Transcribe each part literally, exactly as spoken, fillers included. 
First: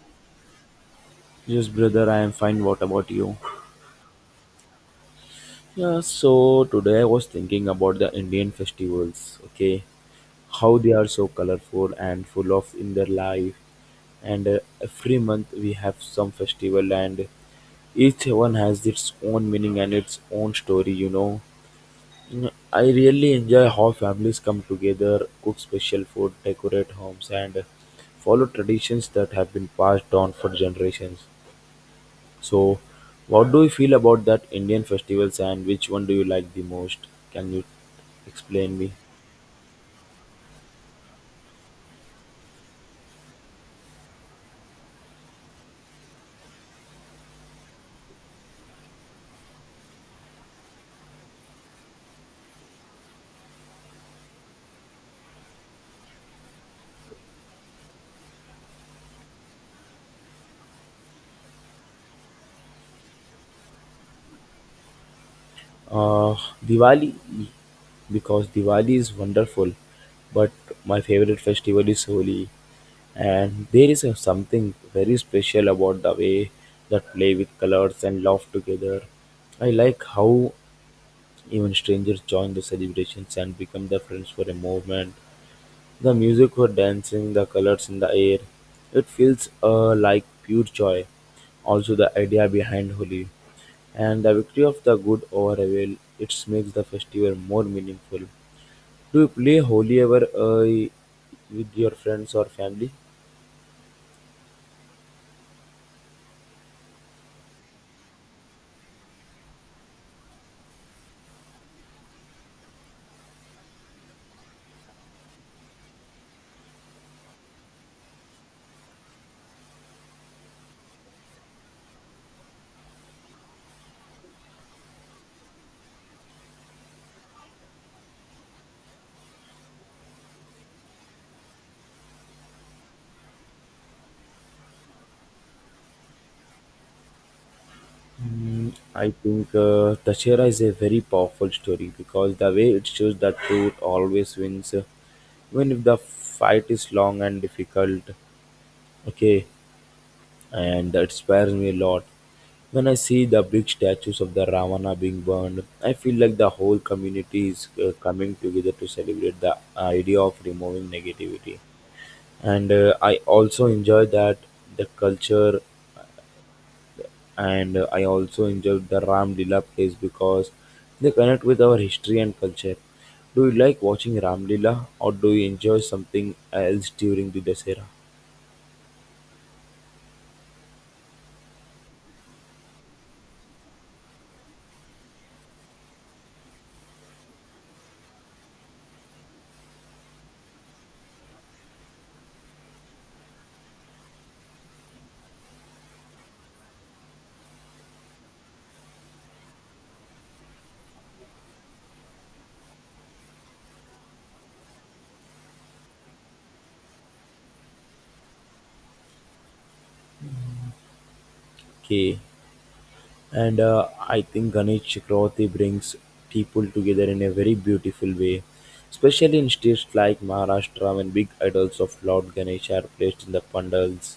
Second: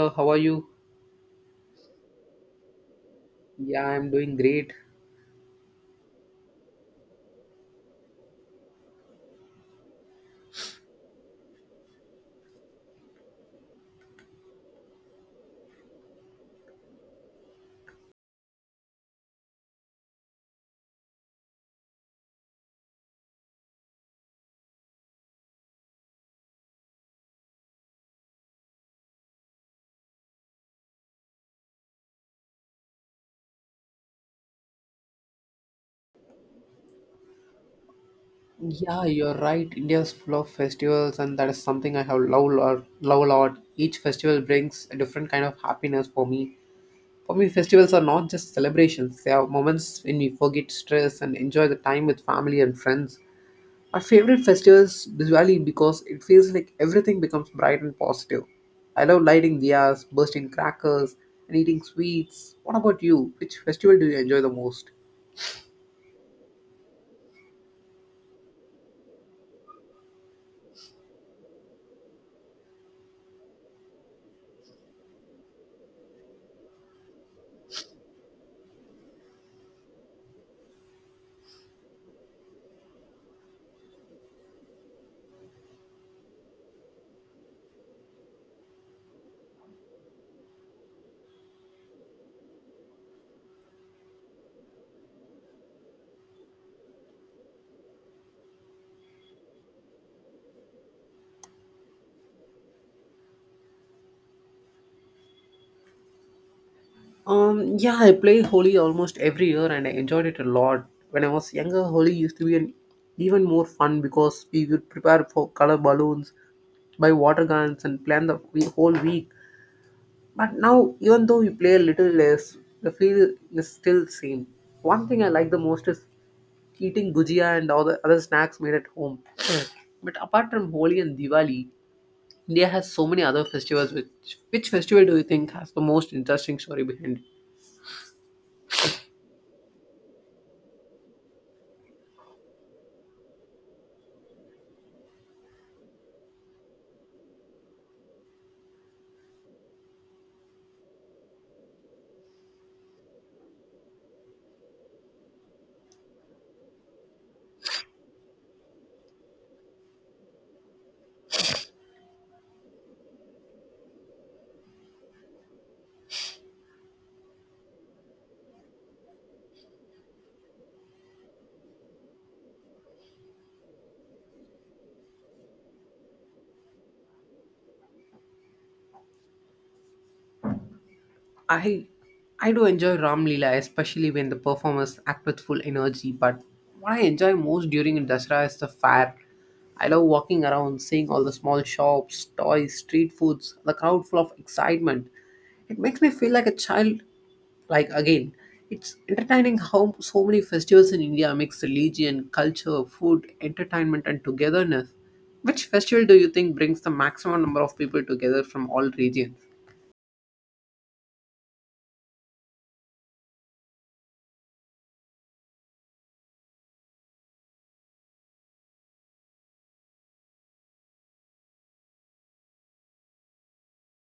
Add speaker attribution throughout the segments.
Speaker 1: Uh, how are you?
Speaker 2: Yes, brother, I am fine. What about you?
Speaker 1: Yeah, I'm doing great.
Speaker 2: Yeah, so today I was thinking about the Indian festivals, okay? How they are so colorful and full of in their life. And uh, every month we have some festival, and each one has its own meaning and its own story, you know. Mm, I really enjoy how families come together, cook special food, decorate homes, and follow traditions that have been passed down for generations. So, what do you feel about that Indian festivals and which one do you like the most? Can you explain me?
Speaker 1: Yeah, you're right. India's full of festivals, and that is something I have love lot. Love lot. Each festival brings a different kind of happiness for me. For me, festivals are not just celebrations. They are moments when we forget stress and enjoy the time with family and friends. My favorite festival is Diwali because it feels like everything becomes bright and positive. I love lighting diyas, bursting crackers, and eating sweets. What about you? Which festival do you enjoy the most?
Speaker 2: Uh, Diwali, because Diwali is wonderful, but my favorite festival is Holi, and there is a, something very special about the way that play with colors and laugh together. I like how even strangers join the celebrations and become their friends for a moment. The music for dancing, the colors in the air, it feels uh, like pure joy. Also, the idea behind Holi and the victory of the good over evil, it makes the festival more meaningful. Do you play Holi ever uh, with your friends or family?
Speaker 1: Um, yeah, I play Holi almost every year and I enjoyed it a lot. When I was younger, Holi used to be an even more fun because we would prepare for color balloons, buy water guns, and plan the we- whole week. But now, even though we play a little less, the feel is still the same. One thing I like the most is eating gujia and all the other snacks made at home. But apart from Holi and Diwali, India has so many other festivals. Which which festival do you think has the most interesting story behind it?
Speaker 2: Mm, I think uh, Tashera is a very powerful story because the way it shows that truth always wins, uh, even if the fight is long and difficult. Okay, and it scares me a lot. When I see the big statues of the Ravana being burned, I feel like the whole community is uh, coming together to celebrate the idea of removing negativity. And uh, I also enjoy that the culture, and uh, I also enjoy the Ram Lila plays because they connect with our history and culture. Do you like watching Ram Lila or do you enjoy something else during the Dasera?
Speaker 1: I I do enjoy Ram Leela, especially when the performers act with full energy. But what I enjoy most during Dasara is the fair. I love walking around, seeing all the small shops, toys, street foods, the crowd full of excitement. It makes me feel like a child. Like again, it's entertaining how so many festivals in India mix religion, culture, food, entertainment, and togetherness. Which festival do you think brings the maximum number of people together from all regions?
Speaker 2: Okay, and uh, I think Ganesh Chakravarti brings people together in a very beautiful way, especially in states like Maharashtra when big idols of Lord Ganesh are placed in the pandals,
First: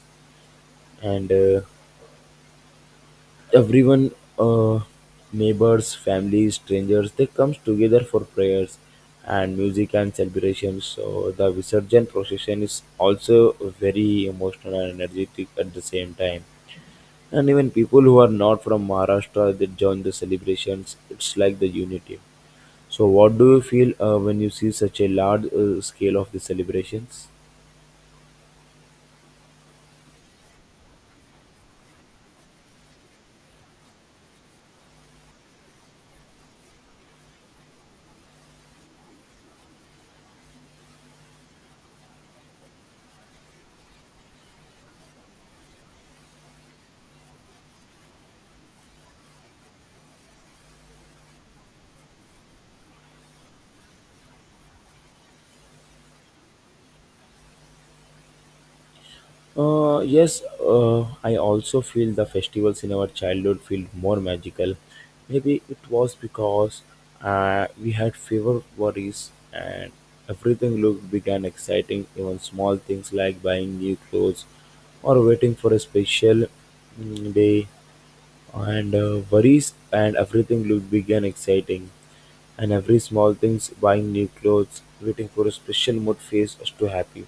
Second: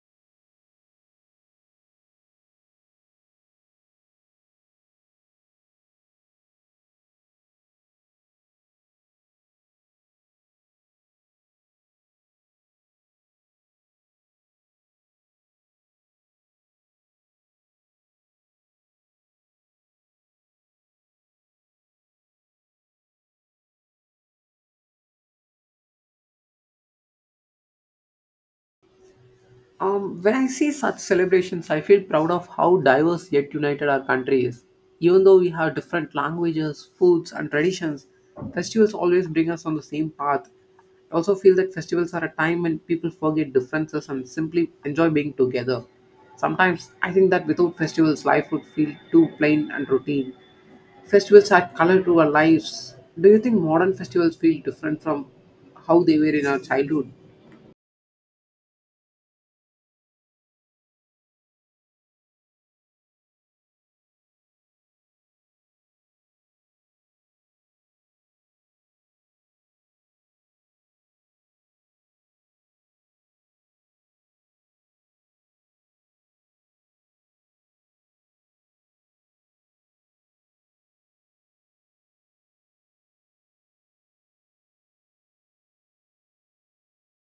Speaker 2: and uh, everyone, uh, neighbors, families, strangers, they comes together for prayers and music and celebrations. So the visarjan procession is also very emotional and energetic at the same time, and even people who are not from Maharashtra, they join the celebrations. It's like the unity. So, what do you feel uh, when you see such a large uh, scale of the celebrations?
Speaker 1: Um, when I see such celebrations, I feel proud of how diverse yet united our country is. Even though we have different languages, foods, and traditions, festivals always bring us on the same path. I also feel that festivals are a time when people forget differences and simply enjoy being together. Sometimes I think that without festivals, life would feel too plain and routine. Festivals add color to our lives. Do you think modern festivals feel different from how they were in our childhood?
Speaker 2: Uh, yes, uh, I also feel the festivals in our childhood feel more magical. Maybe it was because uh, we had fewer worries and everything looked big and exciting. Even small things like buying new clothes or waiting for a special mm, day and uh, worries and everything will begin exciting and every small things buying new clothes waiting for a special mood phase us to happy.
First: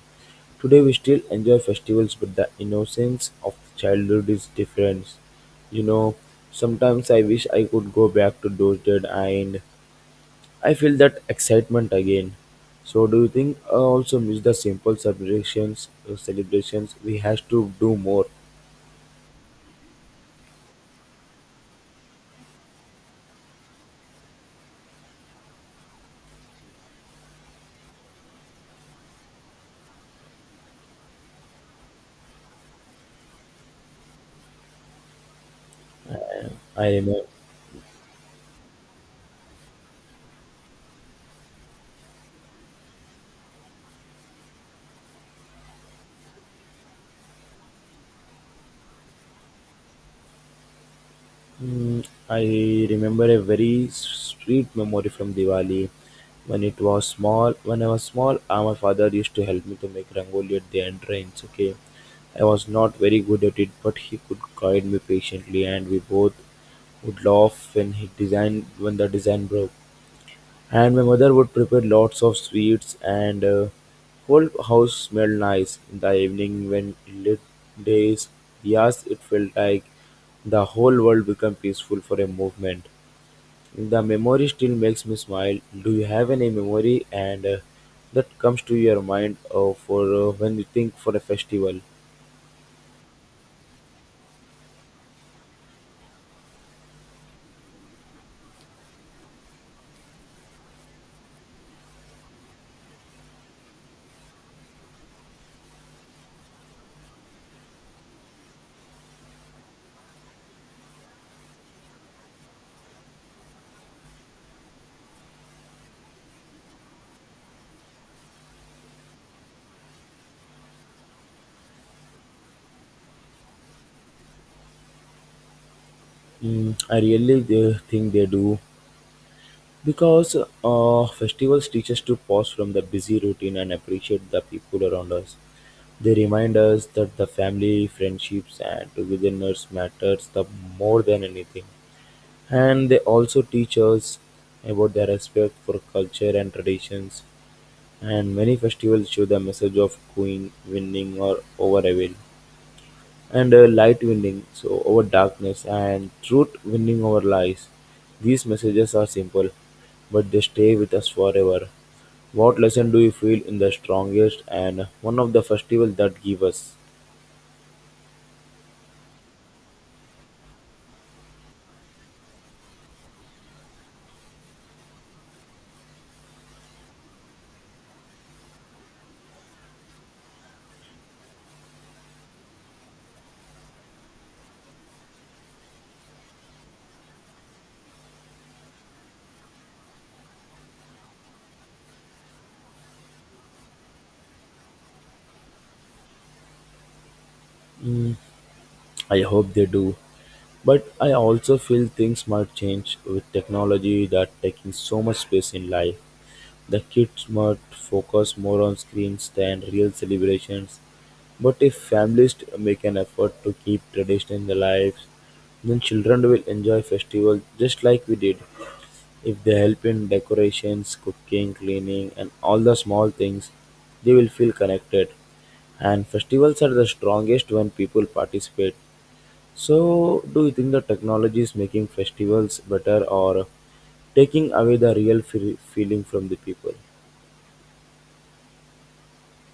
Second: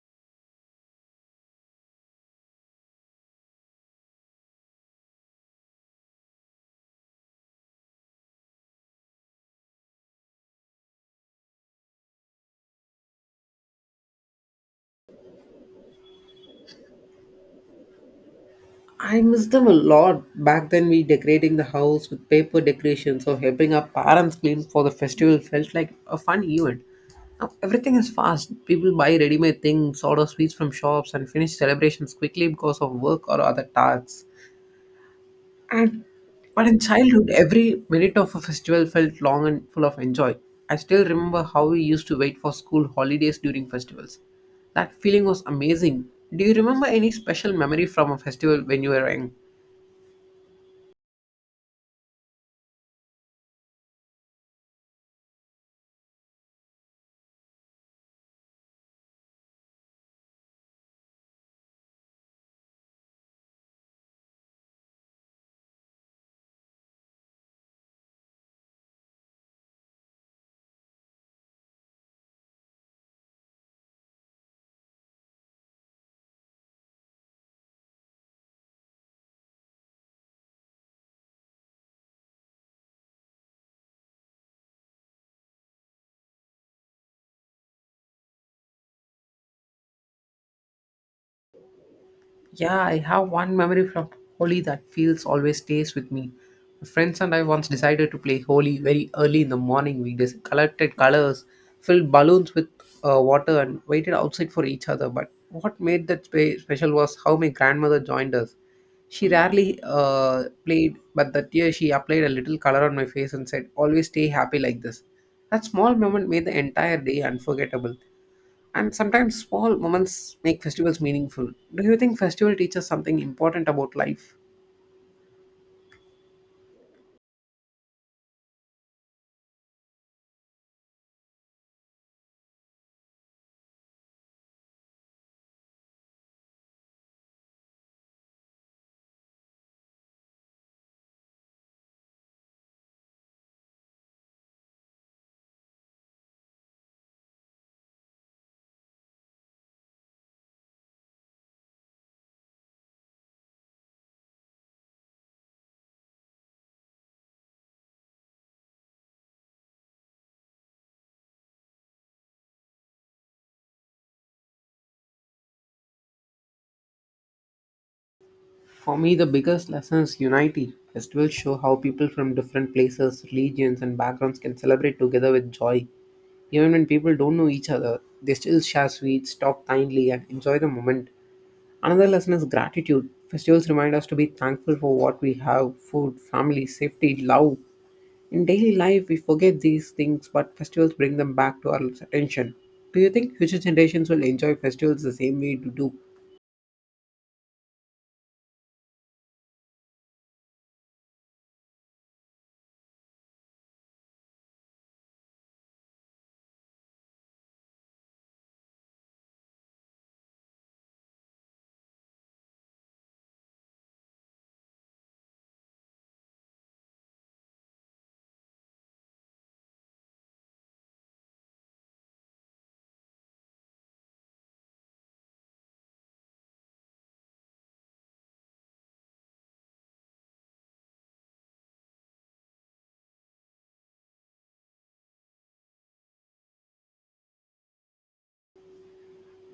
Speaker 2: Today we still enjoy festivals, but the innocence of childhood is different, you know. Sometimes I wish I could go back to those days and I feel that excitement again. So do you think I also miss the simple celebrations, uh, celebrations we have to do more?
Speaker 1: I miss them a lot. Back then, we decorating the house with paper decorations or helping our parents clean for the festival felt like a fun event. Now everything is fast. People buy ready-made things, order sweets from shops, and finish celebrations quickly because of work or other tasks. And but in
Speaker 2: I remember.
Speaker 1: childhood, every minute of a festival felt long and full of enjoy. I still remember how we used to wait for school holidays during festivals. That feeling was amazing. Do you remember any special memory from a festival when you were young?
Speaker 2: Mm, I remember a very sweet memory from Diwali. When it was small, when I was small, uh, my father used to help me to make rangoli at the entrance. Okay, I was not very good at it, but he could guide me patiently, and we both would laugh when he designed when the design broke. And my mother would prepare lots of sweets, and uh, whole house smelled nice in the evening when lit days. Yes, it felt like the whole world became peaceful for a moment. The memory still makes me smile. Do you have any memory and uh, that comes to your mind uh, for uh, when you think for a festival?
Speaker 1: Yeah, I have one memory from Holi that feels always stays with me. My friends and I once decided to play Holi very early in the morning. We just collected colors, filled balloons with uh, water, and waited outside for each other. But what made that spe- special was how my grandmother joined us. She rarely uh, played, but that year she applied a little color on my face and said, "Always stay happy like this." That small moment made the entire day unforgettable. And sometimes small moments make festivals meaningful. Do you think festival teaches something important about life?
Speaker 2: Mm, I really uh, think they do because uh, festivals teach us to pause from the busy routine and appreciate the people around us. They remind us that the family, friendships, and togetherness matters the more than anything. And they also teach us about their respect for culture and traditions. And many festivals show the message of queen winning or over evil, and uh, light winning, so over darkness, and truth winning over lies. These messages are simple, but they stay with us forever. What lesson do you feel in the strongest and one of the festivals that give us?
Speaker 1: For me, the biggest lesson is unity. Festivals show how people from different places, religions, and backgrounds can celebrate together with joy. Even when people don't know each other, they still share sweets, talk kindly, and enjoy the moment. Another lesson is gratitude. Festivals remind us to be thankful for what we have food, family, safety, love, in daily life, we forget these things, but festivals bring them back to our attention. Do you think future generations will enjoy festivals the same way we do?
Speaker 2: I hope they do. But I also feel things might change with technology that taking so much space in life. The kids might focus more on screens than real celebrations. But if families make an effort to keep tradition in their lives, then children will enjoy festivals just like we did. If they help in decorations, cooking, cleaning, and all the small things, they will feel connected. And festivals are the strongest when people participate. So, do you think the technology is making festivals better or taking away the real fe- feeling from the people?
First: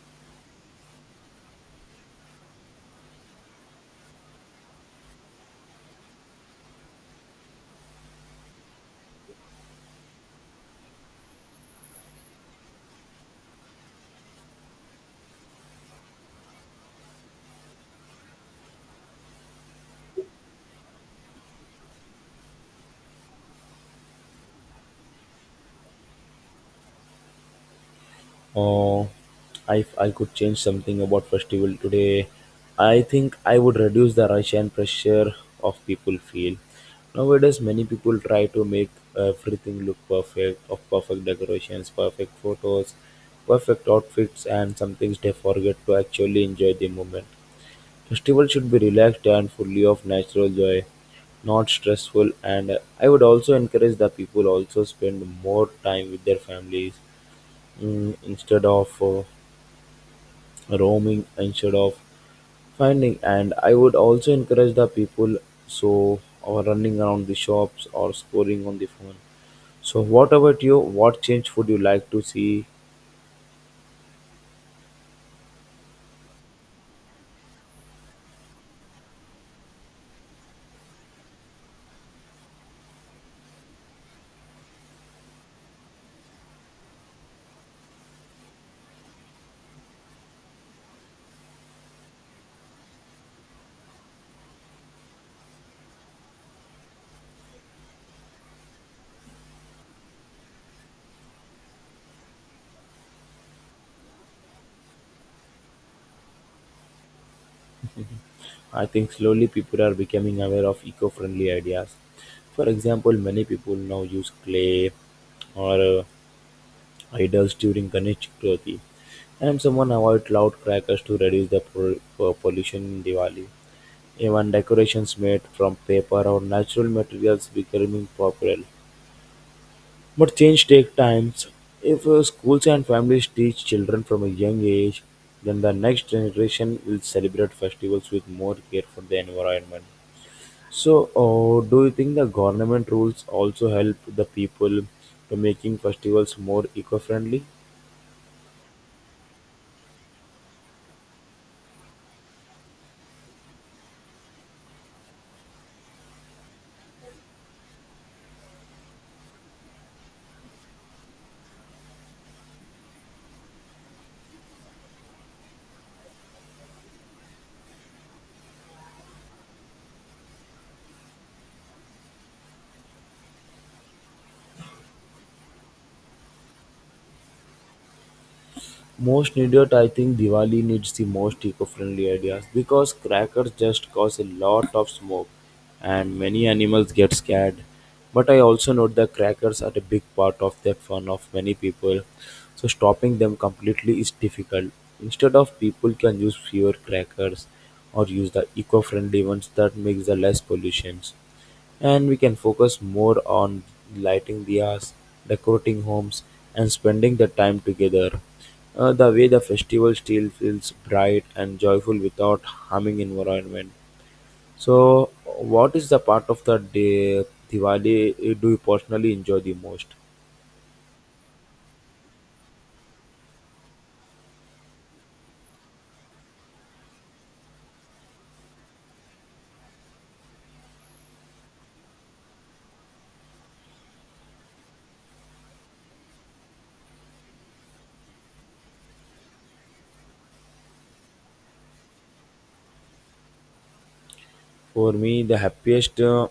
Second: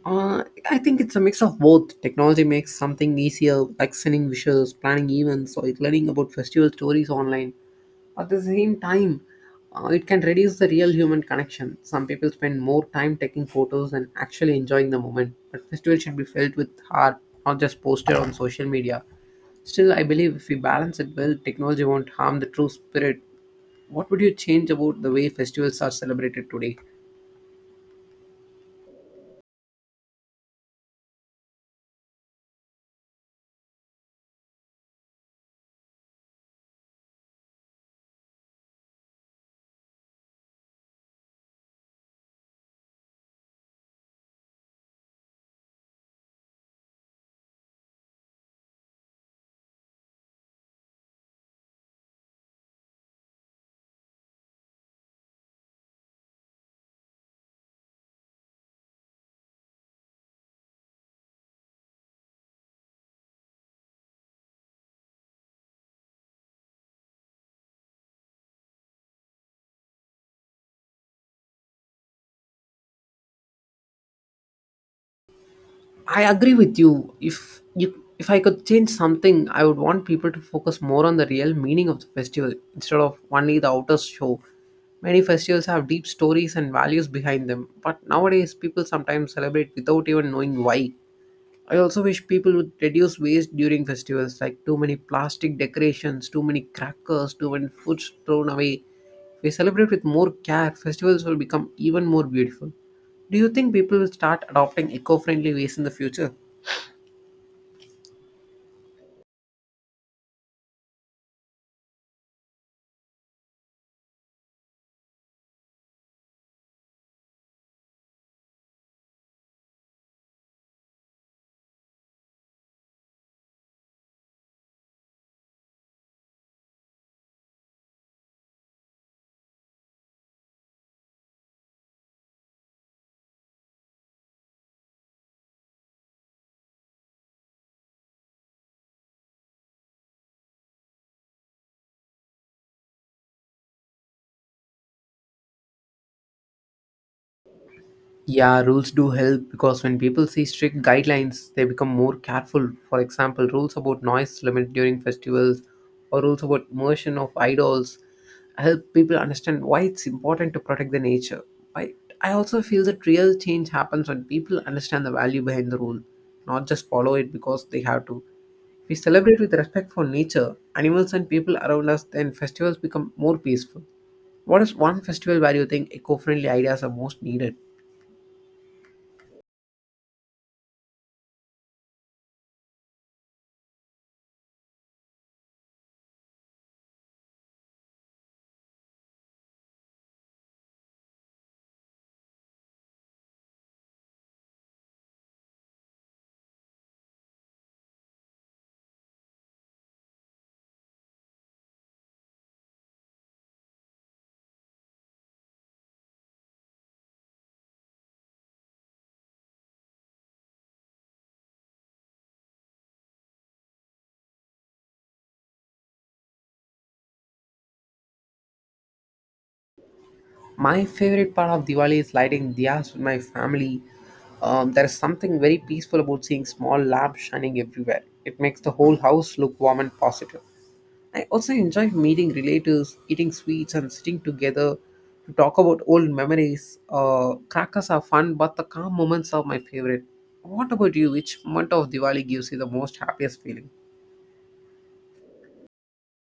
Speaker 1: Uh, I think it's a mix of both. Technology makes something easier, like sending wishes, planning events, or learning about festival stories online. At the same time, uh, it can reduce the real human connection. Some people spend more time taking photos and actually enjoying the moment, but festival should be felt with heart, not just posted on social media. Still, I believe if we balance it well, technology won't harm the true spirit. What would you change about the way festivals are celebrated today?
Speaker 2: Uh, if I could change something about festival today, I think I would reduce the rush and pressure of people feel. Nowadays, many people try to make everything look perfect, of perfect decorations, perfect photos, perfect outfits, and some things they forget to actually enjoy the moment. Festival should be relaxed and fully of natural joy, not stressful. And I would also encourage the people also spend more time with their families, mm, instead of uh, roaming, instead of finding. And I would also encourage the people so or running around the shops or scoring on the phone. So, what about you? What change would you like to see?
Speaker 1: I agree with you. If you, if I could change something, I would want people to focus more on the real meaning of the festival instead of only the outer show. Many festivals have deep stories and values behind them, but nowadays people sometimes celebrate without even knowing why. I also wish people would reduce waste during festivals, like too many plastic decorations, too many crackers, too many foods thrown away. If we celebrate with more care, festivals will become even more beautiful. Do you think people will start adopting eco friendly ways in the future?
Speaker 2: I think slowly people are becoming aware of eco friendly ideas. For example, many people now use clay or uh, idols during Ganesh Chaturthi, and someone avoid loud crackers to reduce the pro- uh, pollution in Diwali. Even decorations made from paper or natural materials becoming popular. But change takes time. If uh, schools and families teach children from a young age, then the next generation will celebrate festivals with more care for the environment. So, uh, do you think the government rules also help the people to making festivals more eco-friendly?
Speaker 1: Yeah, rules do help because when people see strict guidelines, they become more careful. For example, rules about noise limit during festivals or rules about immersion of idols help people understand why it's important to protect the nature. I, I also feel that real change happens when people understand the value behind the rule, not just follow it because they have to. If we celebrate with respect for nature, animals, and people around us, then festivals become more peaceful. What is one festival where you think eco friendly ideas are most needed?
Speaker 2: Most needed, I think Diwali needs the most eco-friendly ideas because crackers just cause a lot of smoke, and many animals get scared. But I also note the crackers are a big part of that fun of many people, so stopping them completely is difficult. Instead of people can use fewer crackers or use the eco-friendly ones that makes the less pollutions. And we can focus more on lighting diyas, decorating homes, and spending the time together. Uh, the way the festival still feels bright and joyful without harming environment. So, what is the part of the day, Diwali uh, do you personally enjoy the most?
Speaker 1: My favorite part of Diwali is lighting diyas with my family. Um, there is something very peaceful about seeing small lamps shining everywhere. It makes the whole house look warm and positive. I also enjoy meeting relatives, eating sweets, and sitting together to talk about old memories. Uh, crackers are fun, but the calm moments are my favorite. What about you? Which month of Diwali gives you the most happiest feeling?
Speaker 2: For me, the happiest uh,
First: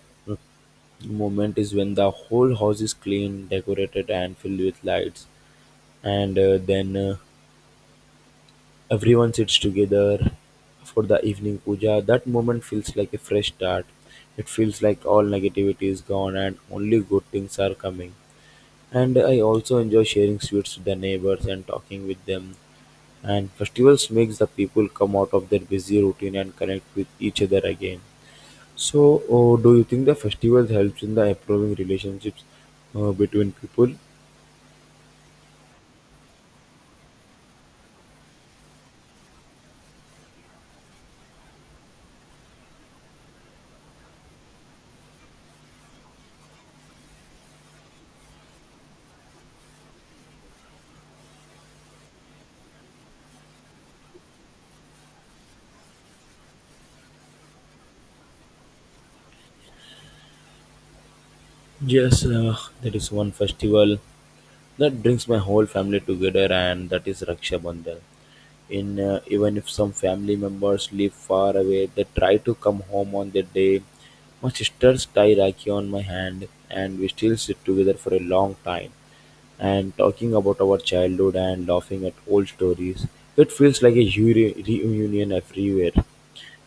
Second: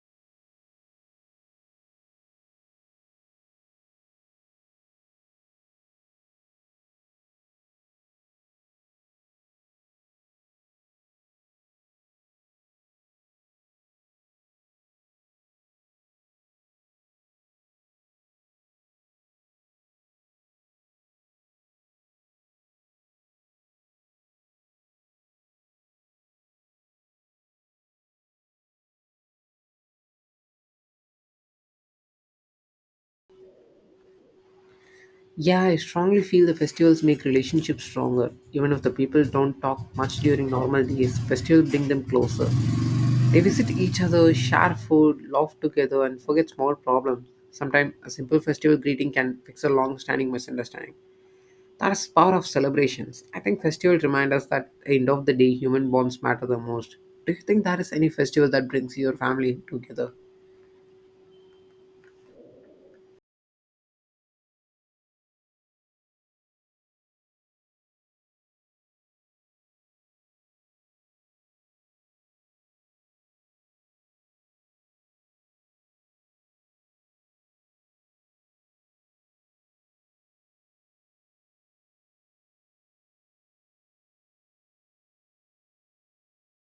Speaker 2: moment is when the whole house is clean, decorated, and filled with lights, and uh, then. Uh, Everyone sits together for the evening puja. That moment feels like a fresh start. It feels like all negativity is gone and only good things are coming. And I also enjoy sharing sweets with the neighbors and talking with them. And festivals makes the people come out of their busy routine and connect with each other again. So, oh, do you think the festival helps in the improving relationships uh, between people?
Speaker 1: Yeah, I strongly feel the festivals make relationships stronger. Even if the people don't talk much during normal days, festivals bring them closer. They visit each other, share food, laugh together, and forget small problems. Sometimes a simple festival greeting can fix a long standing misunderstanding. That's the power of celebrations. I think festivals remind us that at the end of the day, human bonds matter the most. Do you think there is any festival that brings your family together?
Speaker 2: Yes, uh, that is one festival that brings my whole family together, and that is Raksha Bandhan. In uh, even if some family members live far away, they try to come home on that day. My sisters tie Rakhi on my hand, and we still sit together for a long time and talking about our childhood and laughing at old stories. It feels like a re- reunion everywhere,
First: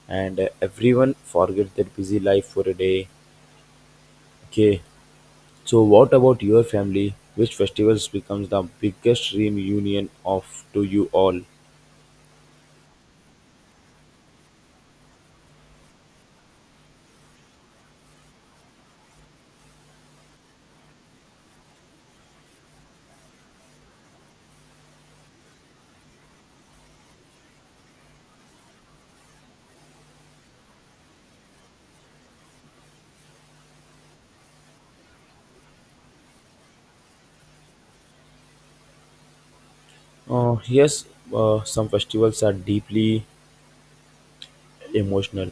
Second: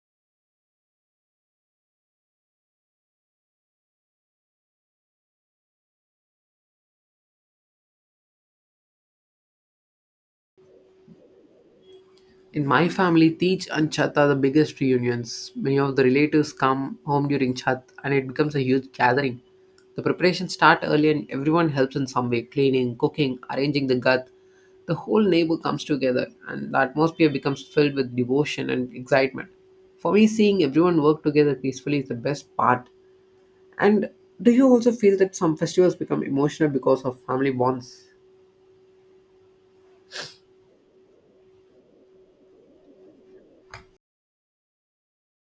Speaker 2: and uh, everyone forgets their busy life for a day. Okay, so, what about your family? Which festivals becomes the biggest reunion of to you all?
Speaker 1: In my family, Tej and Chhat are the biggest reunions. Many of the relatives come home during Chat, and it becomes a huge gathering. The preparations start early and everyone helps in some way cleaning, cooking, arranging the gat. The whole neighbor comes together and the atmosphere becomes filled with devotion and excitement. For me, seeing everyone work together peacefully is the best part. And do you also feel that some festivals become emotional because of family bonds?
Speaker 2: Uh, yes, uh, some festivals are deeply emotional.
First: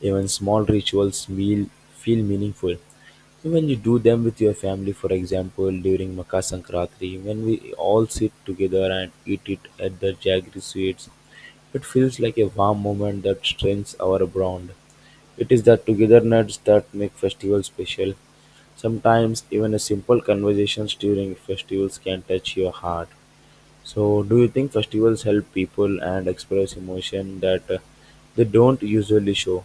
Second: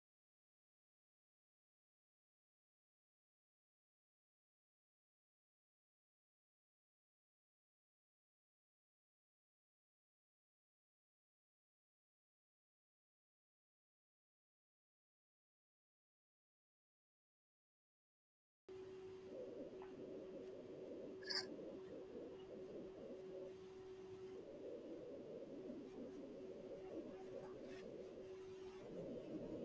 Speaker 2: Even small rituals meal feel meaningful. When you do them with your family, for example, during Makar Sankranti, when we all sit together and eat it at the Jaggery Sweets, it feels like a warm moment that strengthens our bond. It is the togetherness that make festival special. Sometimes even a simple conversations during festivals can touch your heart. So, do you think festivals help people and express emotion that uh, they don't usually show?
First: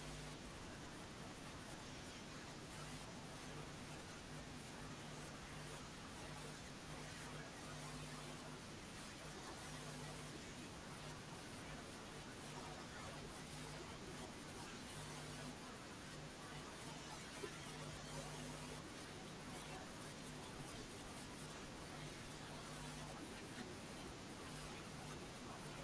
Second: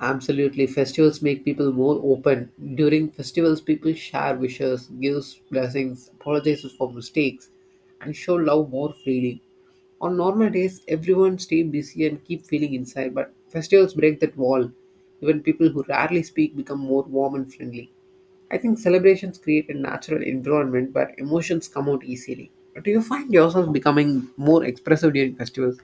Speaker 1: Absolutely, festivals make people more open. During festivals, people share wishes, gives blessings, apologizes for mistakes, and show love more freely. On normal days, everyone stay busy and keep feeling inside, but festivals break that wall. Even people who rarely speak become more warm and friendly. I think celebrations create a natural environment where emotions come out easily. Do you find yourself becoming more expressive during festivals?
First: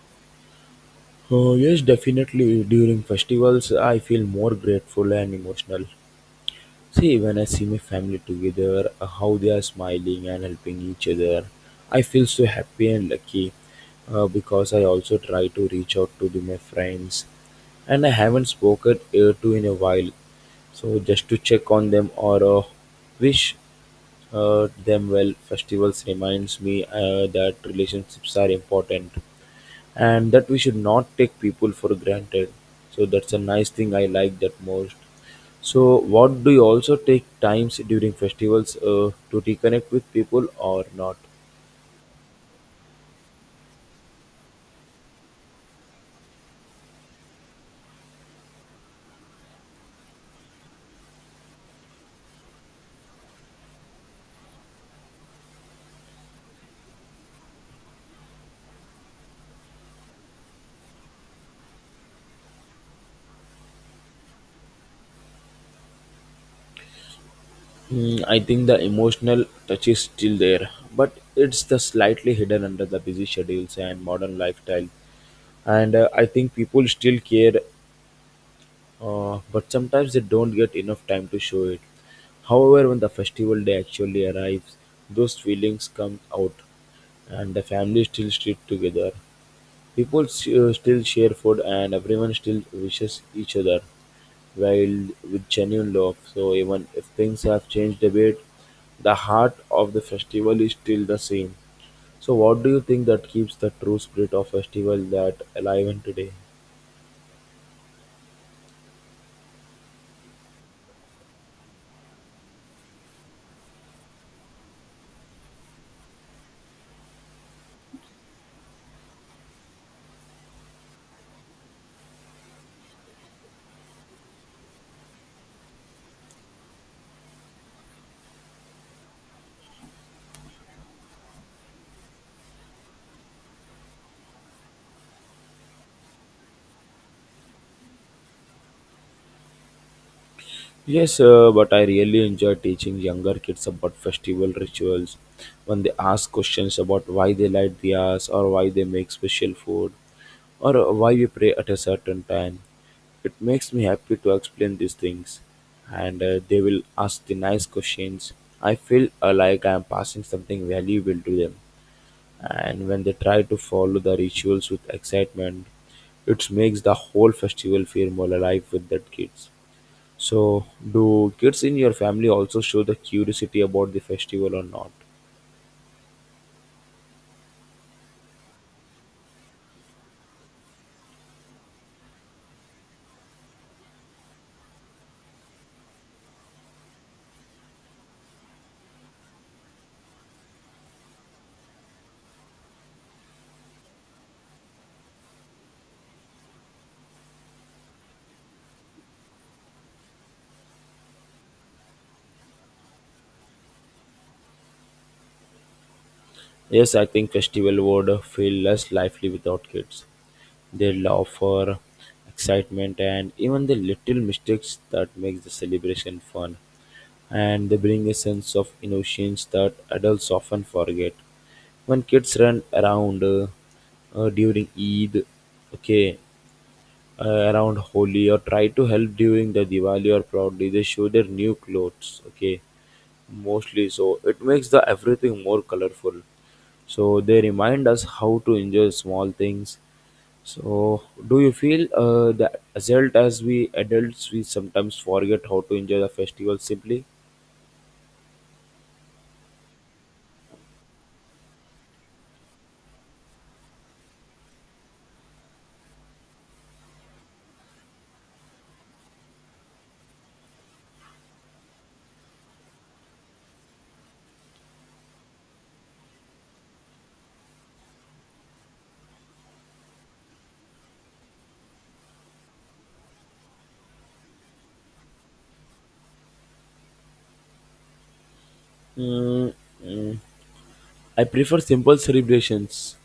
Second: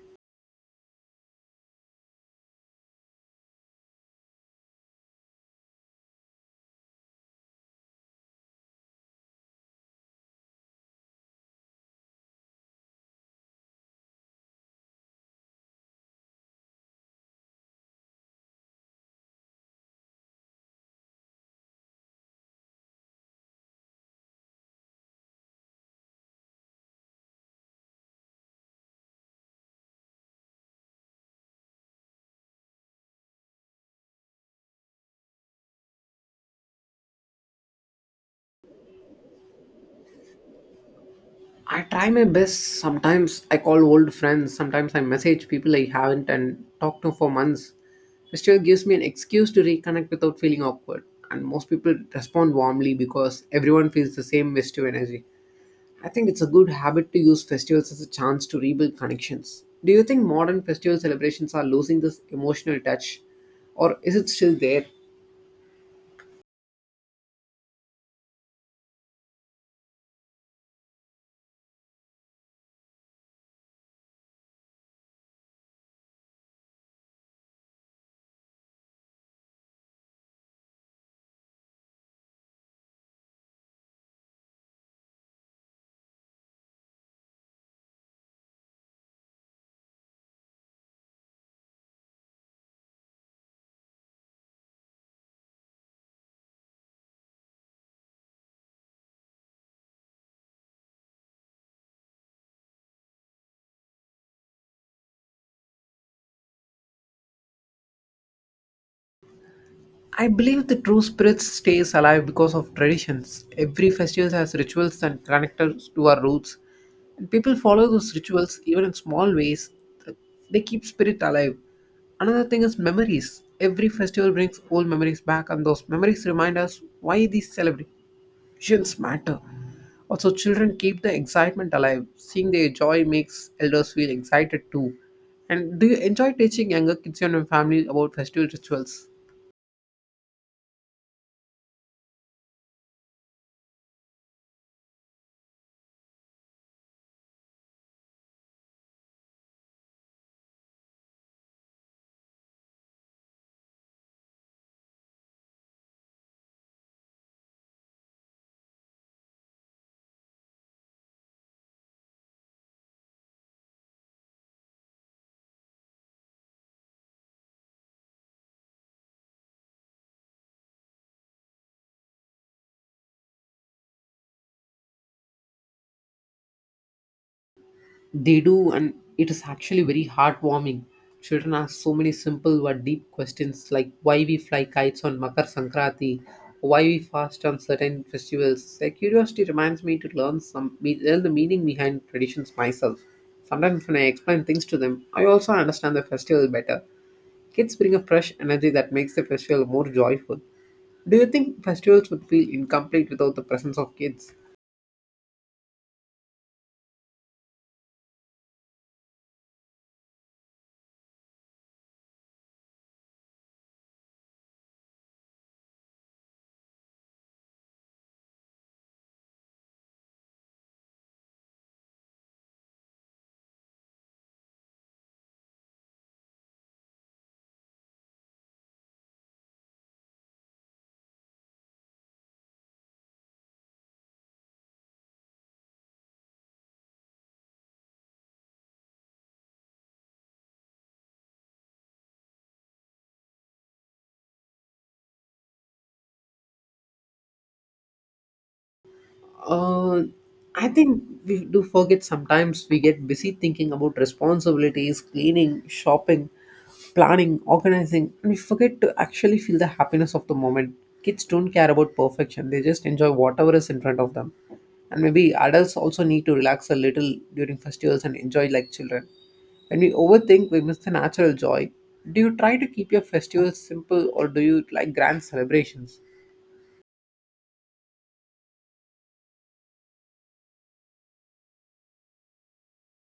Speaker 2: Oh, yes, definitely. During festivals, I feel more grateful and emotional. See, when I see my family together, uh, how they are smiling and helping each other, I feel so happy and lucky uh, because I also try to reach out to the, my friends and I haven't spoken uh, to in a while. So just to check on them or uh, wish uh, them well. Festivals reminds me uh, that relationships are important and that we should not take people for granted. So that's a nice thing I like that most. So what do you also take times during festivals uh, to reconnect with people or not?
Speaker 1: I try my best. Sometimes I call old friends, sometimes I message people I haven't and talked to for months. It still gives me an excuse to reconnect without feeling awkward. And most people respond warmly because everyone feels the same festive energy. I think it's a good habit to use festivals as a chance to rebuild connections. Do you think modern festival celebrations are losing this emotional touch? Or is it still there?
Speaker 2: Mm, I think the emotional touch is still there, but it's the slightly hidden under the busy schedules and modern lifestyle. And uh, I think people still care, uh, but sometimes they don't get enough time to show it. However, when the festival day actually arrives, those feelings come out, and the family still sit together. People s- uh, still share food and everyone still wishes each other while with genuine love. So even if things have changed a bit, the heart of the festival is still the same. So what do you think that keeps the true spirit of festival that alive in today?
Speaker 1: I believe the true spirit stays alive because of traditions. Every festival has rituals and connectors to our roots, and people follow those rituals even in small ways. They keep spirit alive. Another thing is memories. Every festival brings old memories back, and those memories remind us why these celebrations matter. Also, children keep the excitement alive. Seeing their joy makes elders feel excited too. And do you enjoy teaching younger kids in your family about festival rituals?
Speaker 2: Yes, uh, but I really enjoy teaching younger kids about festival rituals when they ask questions about why they light diyas or why they make special food or uh, why we pray at a certain time. It makes me happy to explain these things and uh, they will ask the nice questions. I feel uh, like I am passing something valuable to them. And when they try to follow the rituals with excitement, it makes the whole festival feel more alive with that kids. So, do kids in your family also show the curiosity about the festival or not?
Speaker 1: They do, and it is actually very heartwarming. Children ask so many simple but deep questions like why we fly kites on Makar Sankranti, why we fast on certain festivals. Their curiosity reminds me to learn some learn the meaning behind traditions myself. Sometimes when I explain things to them, I also understand the festival better. Kids bring a fresh energy that makes the festival more joyful. Do you think festivals would feel incomplete without the presence of kids?
Speaker 2: Yes, I think festival would feel less lively without kids. They love for excitement and even the little mistakes that makes the celebration fun. And they bring a sense of innocence that adults often forget. When kids run around uh, uh, during Eid, okay, uh, around Holi or try to help during the Diwali or proudly they show their new clothes. Okay, mostly so it makes the everything more colorful. So they remind us how to enjoy small things. So do you feel uh, that adult as we adults we sometimes forget how to enjoy the festival simply?
Speaker 1: Uh, I think we do forget sometimes we get busy thinking about responsibilities, cleaning, shopping, planning, organizing, and we forget to actually feel the happiness of the moment. Kids don't care about perfection, they just enjoy whatever is in front of them. And maybe adults also need to relax a little during festivals and enjoy like children. When we overthink, we miss the natural joy. Do you try to keep your festivals simple or do you like grand celebrations?
Speaker 2: Mm, mm. I prefer simple celebrations.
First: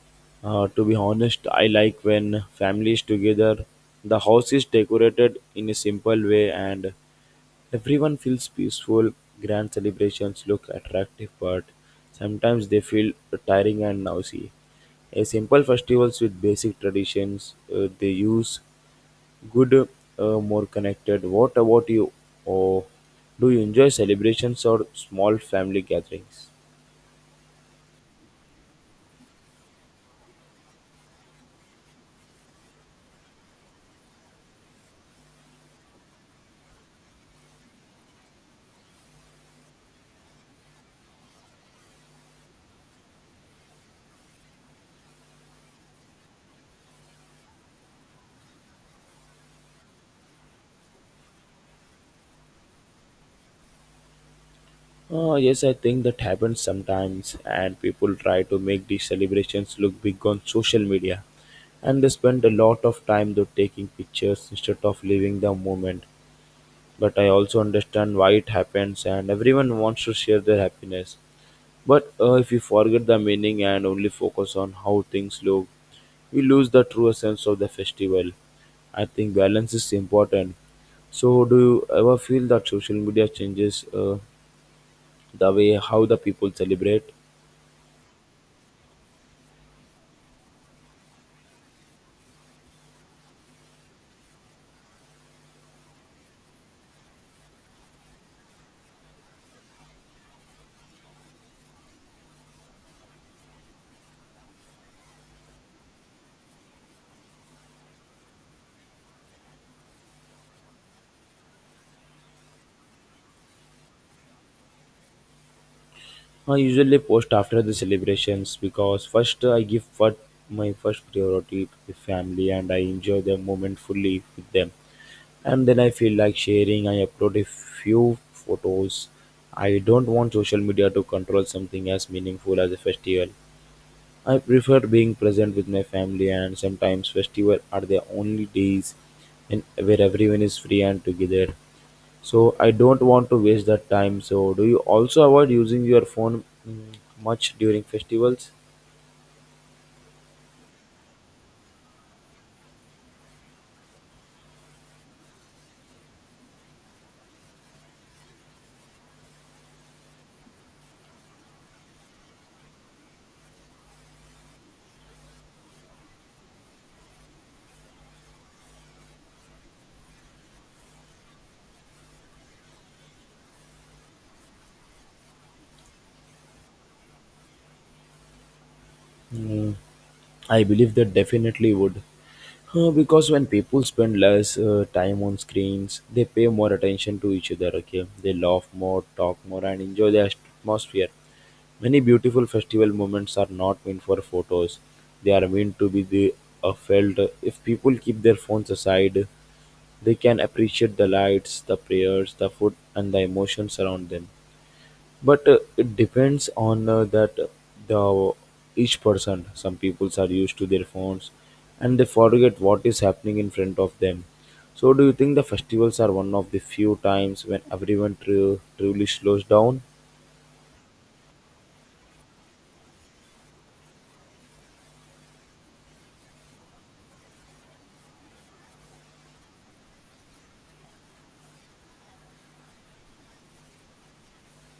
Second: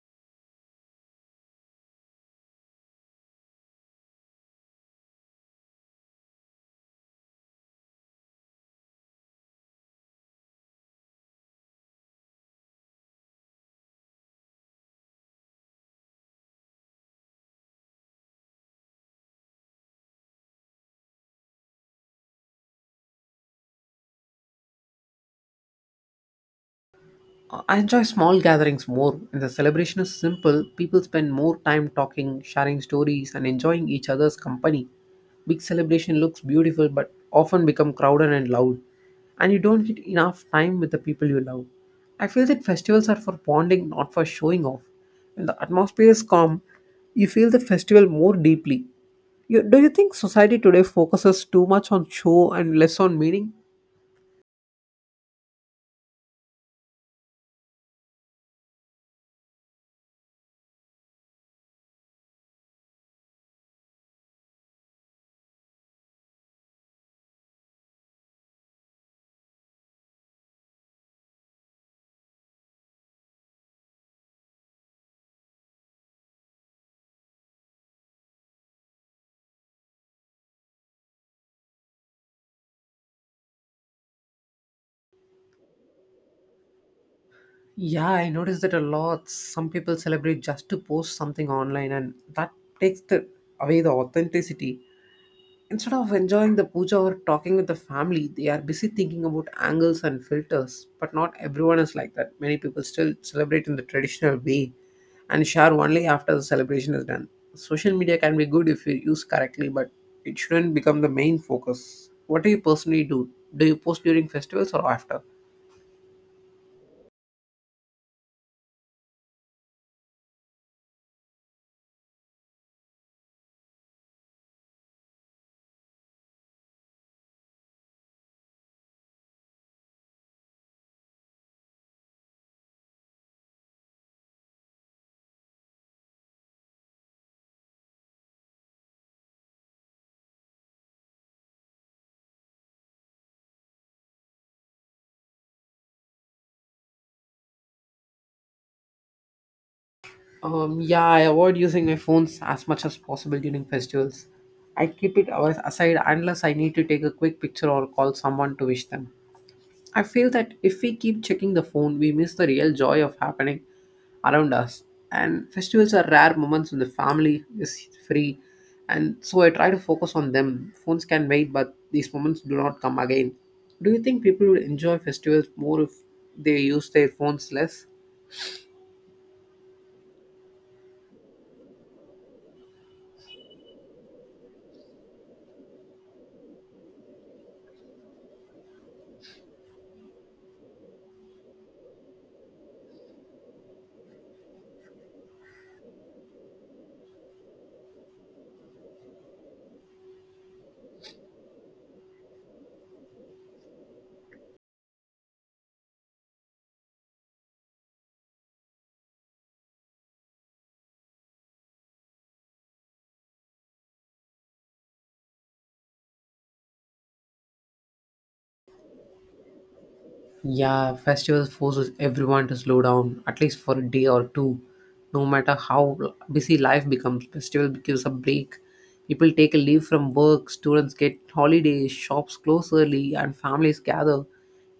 Speaker 2: Uh, to be honest, I like when families together, the house is decorated in a simple way and everyone feels peaceful. Grand celebrations look attractive, but sometimes they feel tiring and noisy. A simple festivals with basic traditions, uh, they use good, uh, more connected. What about you? Or do you enjoy celebrations or small family gatherings?
Speaker 1: Uh, I enjoy small gatherings more. When the celebration is simple, people spend more time talking, sharing stories, and enjoying each other's company. Big celebration looks beautiful but often become crowded and loud, and you don't get enough time with the people you love. I feel that festivals are for bonding, not for showing off. When the atmosphere is calm, you feel the festival more deeply. You, do you think society today focuses too much on show and less on meaning?
Speaker 2: Uh, yes, I think that happens sometimes, and people try to make these celebrations look big on social media, and they spend a lot of time though taking pictures instead of living the moment. But I also understand why it happens, and everyone wants to share their happiness. But uh, if we forget the meaning and only focus on how things look, we lose the true essence of the festival. I think balance is important. So, do you ever feel that social media changes uh, the way how the people celebrate?
Speaker 1: Yeah, I noticed that a lot. Some people celebrate just to post something online, and that takes the, away the authenticity. Instead of enjoying the puja or talking with the family, they are busy thinking about angles and filters. But not everyone is like that. Many people still celebrate in the traditional way and share only after the celebration is done. Social media can be good if you use correctly, but it shouldn't become the main focus. What do you personally do? Do you post during festivals or after?
Speaker 2: I usually post after the celebrations because first I give what my first priority to the family and I enjoy the moment fully with them and then I feel like sharing I upload a few photos I don't want social media to control something as meaningful as a festival. I prefer being present with my family, and sometimes festivals are the only days in where everyone is free and together. So I don't want to waste that time. So do you also avoid using your phone mm, much during festivals?
Speaker 1: Um, yeah, I avoid using my phones as much as possible during festivals. I keep it always aside unless I need to take a quick picture or call someone to wish them. I feel that if we keep checking the phone, we miss the real joy of happening around us. And festivals are rare moments when the family is free, and so I try to focus on them. Phones can wait, but these moments do not come again. Do you think people would enjoy festivals more if they use their phones less?
Speaker 2: Mm. I believe that definitely would. Uh, because when people spend less uh, time on screens, they pay more attention to each other, okay? They laugh more, talk more, and enjoy the atmosphere. Many beautiful festival moments are not meant for photos, they are meant to be the, uh, felt. If people keep their phones aside, they can appreciate the lights, the prayers, the food, and the emotions around them, but uh, it depends on uh, that uh, the each person. Some peoples are used to their phones and they forget what is happening in front of them. So do you think the festivals are one of the few times when everyone tru- truly slows down?
Speaker 1: Yeah, festivals forces everyone to slow down at least for a day or two. No matter how busy life becomes, festival gives a break. People take a leave from work, students get holidays, shops close early, and families gather.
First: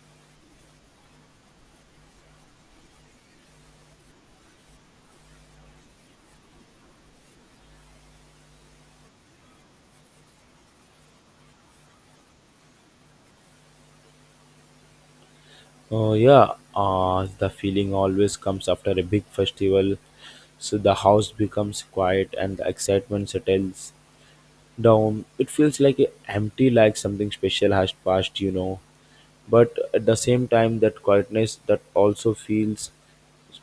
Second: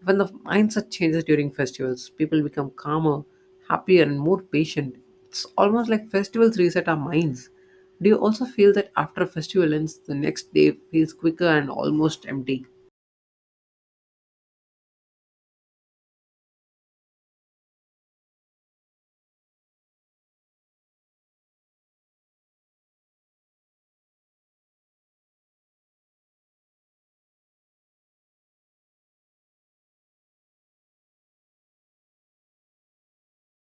Speaker 1: Even the mindset changes during festivals. People become calmer, happier, and more patient. It's almost like festivals reset our minds. Do you also feel that after a festival ends, the next day feels quicker and almost empty?
Speaker 2: uh, Yeah, uh, the feeling always comes after a big festival. So the house becomes quiet and the excitement settles down. It feels like empty, like something special has passed, you know. But at the same time, that quietness that also feels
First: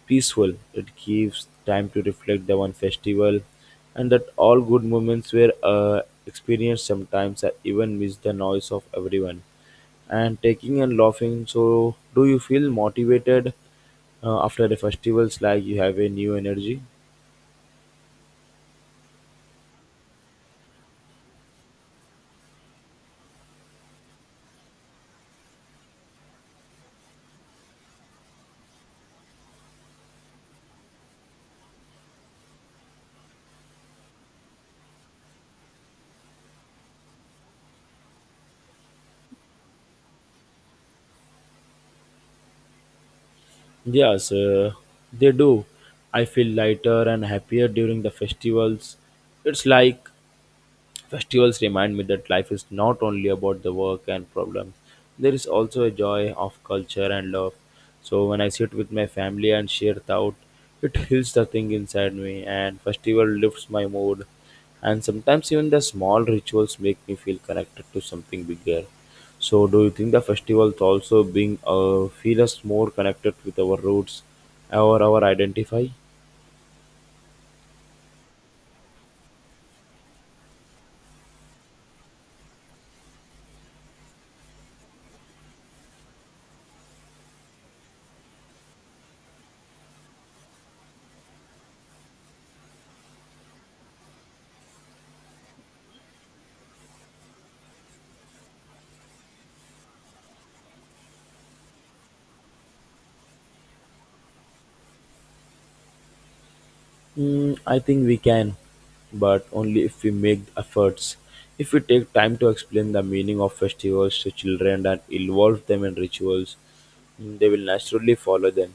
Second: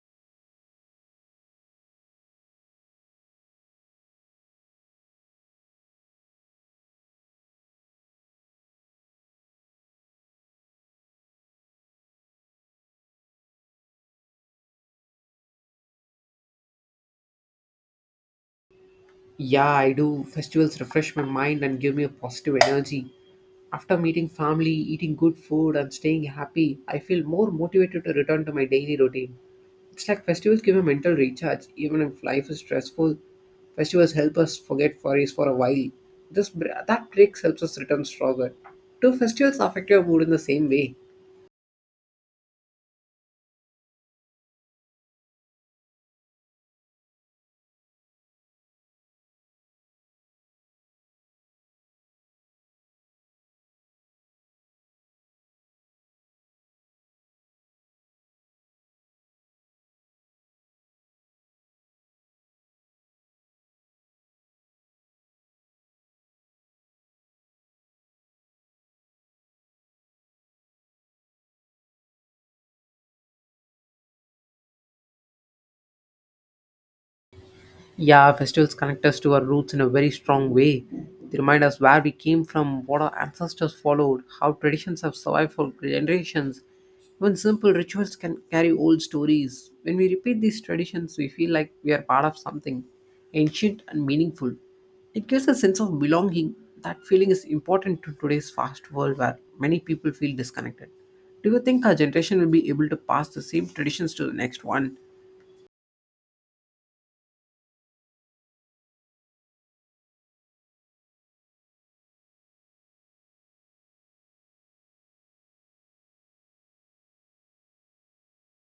Speaker 2: peaceful. It gives time to reflect the one festival, and that all good moments were uh, experienced. Sometimes I even miss the noise of everyone and taking and laughing. So, do you feel motivated uh, after the festivals like you have a new energy?
Speaker 1: Yeah, I do. Festivals refresh my mind and give me a positive energy. After meeting family, eating good food, and staying happy, I feel more motivated to return to my daily routine. It's like festivals give a mental recharge, even if life is stressful. Festivals help us forget worries for a while. This br- that break helps us return stronger. Do festivals affect your mood in the same way?
Speaker 2: Yes, uh, they do. I feel lighter and happier during the festivals. It's like festivals remind me that life is not only about the work and problems. There is also a joy of culture and love. So when I sit with my family and share thought, it heals the thing inside me and festival lifts my mood. And sometimes even the small rituals make me feel connected to something bigger. So do you think the festivals also being uh, feel us more connected with our roots or our identify?
Speaker 1: Yeah, festivals connect us to our roots in a very strong way. They remind us where we came from, what our ancestors followed, how traditions have survived for generations. Even simple rituals can carry old stories. When we repeat these traditions, we feel like we are part of something ancient and meaningful. It gives a sense of belonging. That feeling is important to today's fast world where many people feel disconnected. Do you think our generation will be able to pass the same traditions to the next one?
Speaker 2: Mm, I think we can, but only if we make efforts. If we take time to explain the meaning of festivals to children and involve them in rituals, mm, they will naturally follow them.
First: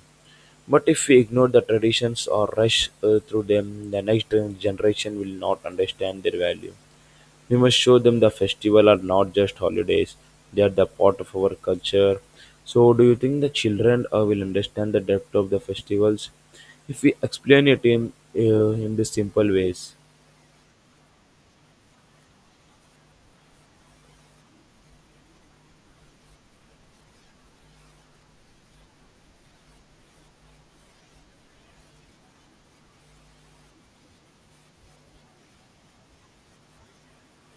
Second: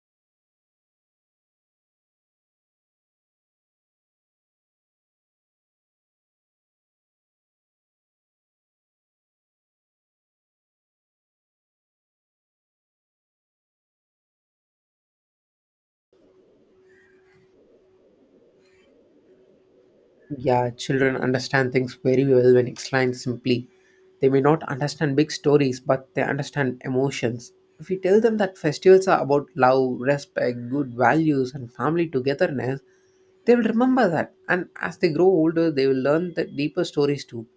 Speaker 2: But if we ignore the traditions or rush uh, through them, the next generation will not understand their value. We must show them the festival are not just holidays; they are the part of our culture. So, do you think the children uh, will understand the depth of the festivals if we explain it in uh, in the simple ways?
Speaker 1: Yeah, children understand things very well when explained simply. They may not understand big stories, but they understand emotions. If we tell them that festivals are about love, respect, good values, and family togetherness, they will remember that. And as they grow older, they will learn the deeper stories too.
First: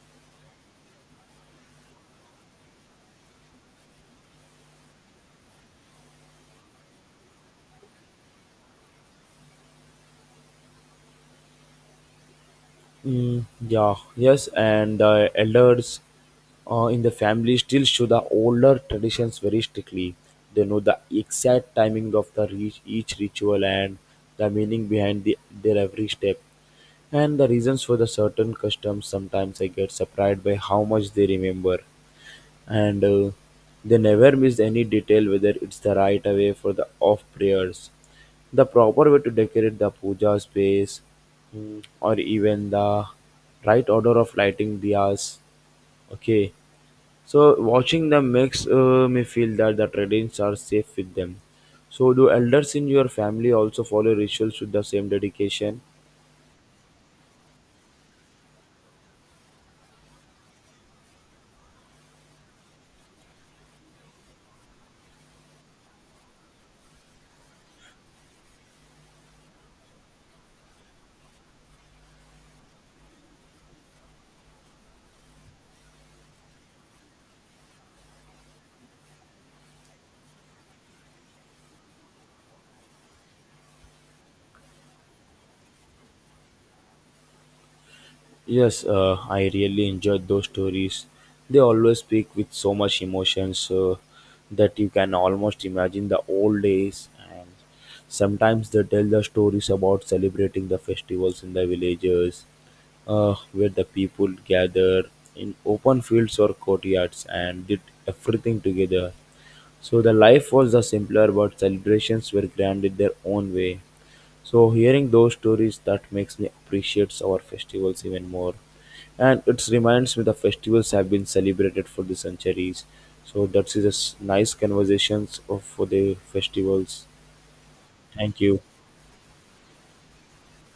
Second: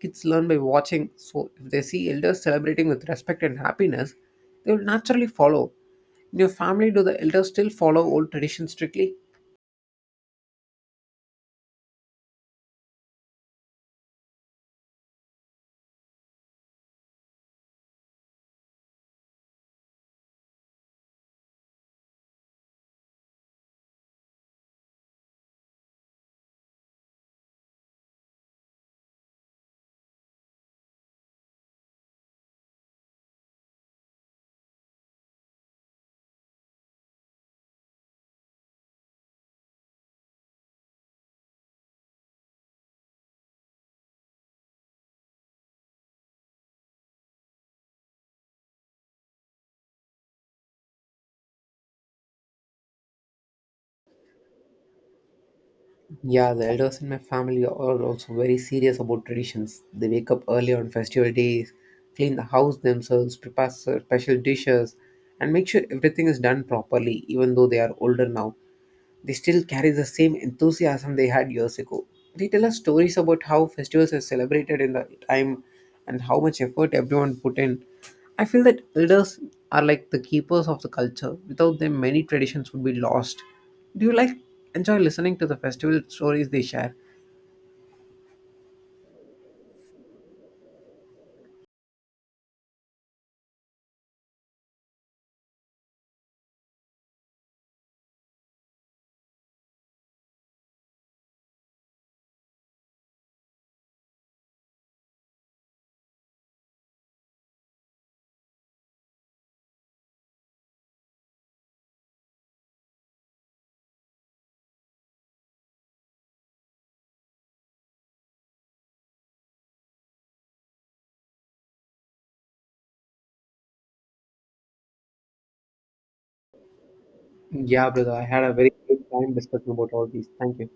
Speaker 1: Kids learn by watching, so if they see elders celebrating with respect and happiness, they will naturally follow. In your family, do the elders still follow old traditions strictly?
Speaker 2: Mm, yeah, yes, and the elders uh, in the family still show the older traditions very strictly. They know the exact timing of the re- each ritual and the meaning behind the, their every step, and the reasons for the certain customs. Sometimes I get surprised by how much they remember, and uh, they never miss any detail, whether it's the right way for the off prayers, the proper way to decorate the puja space, mm, or even the right order of lighting diyas. Okay, so watching them makes uh, me feel that the traditions are safe with them. So do elders in your family also follow rituals with the same dedication?
Speaker 1: Yeah, the elders in my family are also very serious about traditions. They wake up early on festival days, clean the house themselves, prepare special dishes, and make sure everything is done properly, even though they are older now. They still carry the same enthusiasm they had years ago. They tell us stories about how festivals are celebrated in the time and how much effort everyone put in. I feel that elders are like the keepers of the culture. Without them, many traditions would be lost. Do you like enjoy listening to the festival stories they share?
Speaker 2: Yes, uh, I really enjoyed those stories. They always speak with so much emotions uh, that you can almost imagine the old days. And sometimes they tell the stories about celebrating the festivals in the villages, uh, where the people gather in open fields or courtyards and did everything together. So the life was the simpler, but celebrations were grand in their own way. So hearing those stories that makes me appreciate our festivals even more. And it reminds me the festivals have been celebrated for the centuries. So that is a s- nice conversations of for the festivals.
Speaker 1: Yeah, brother, I
Speaker 2: Thank
Speaker 1: had a
Speaker 2: you.
Speaker 1: very good time discussing about all these. Thank you.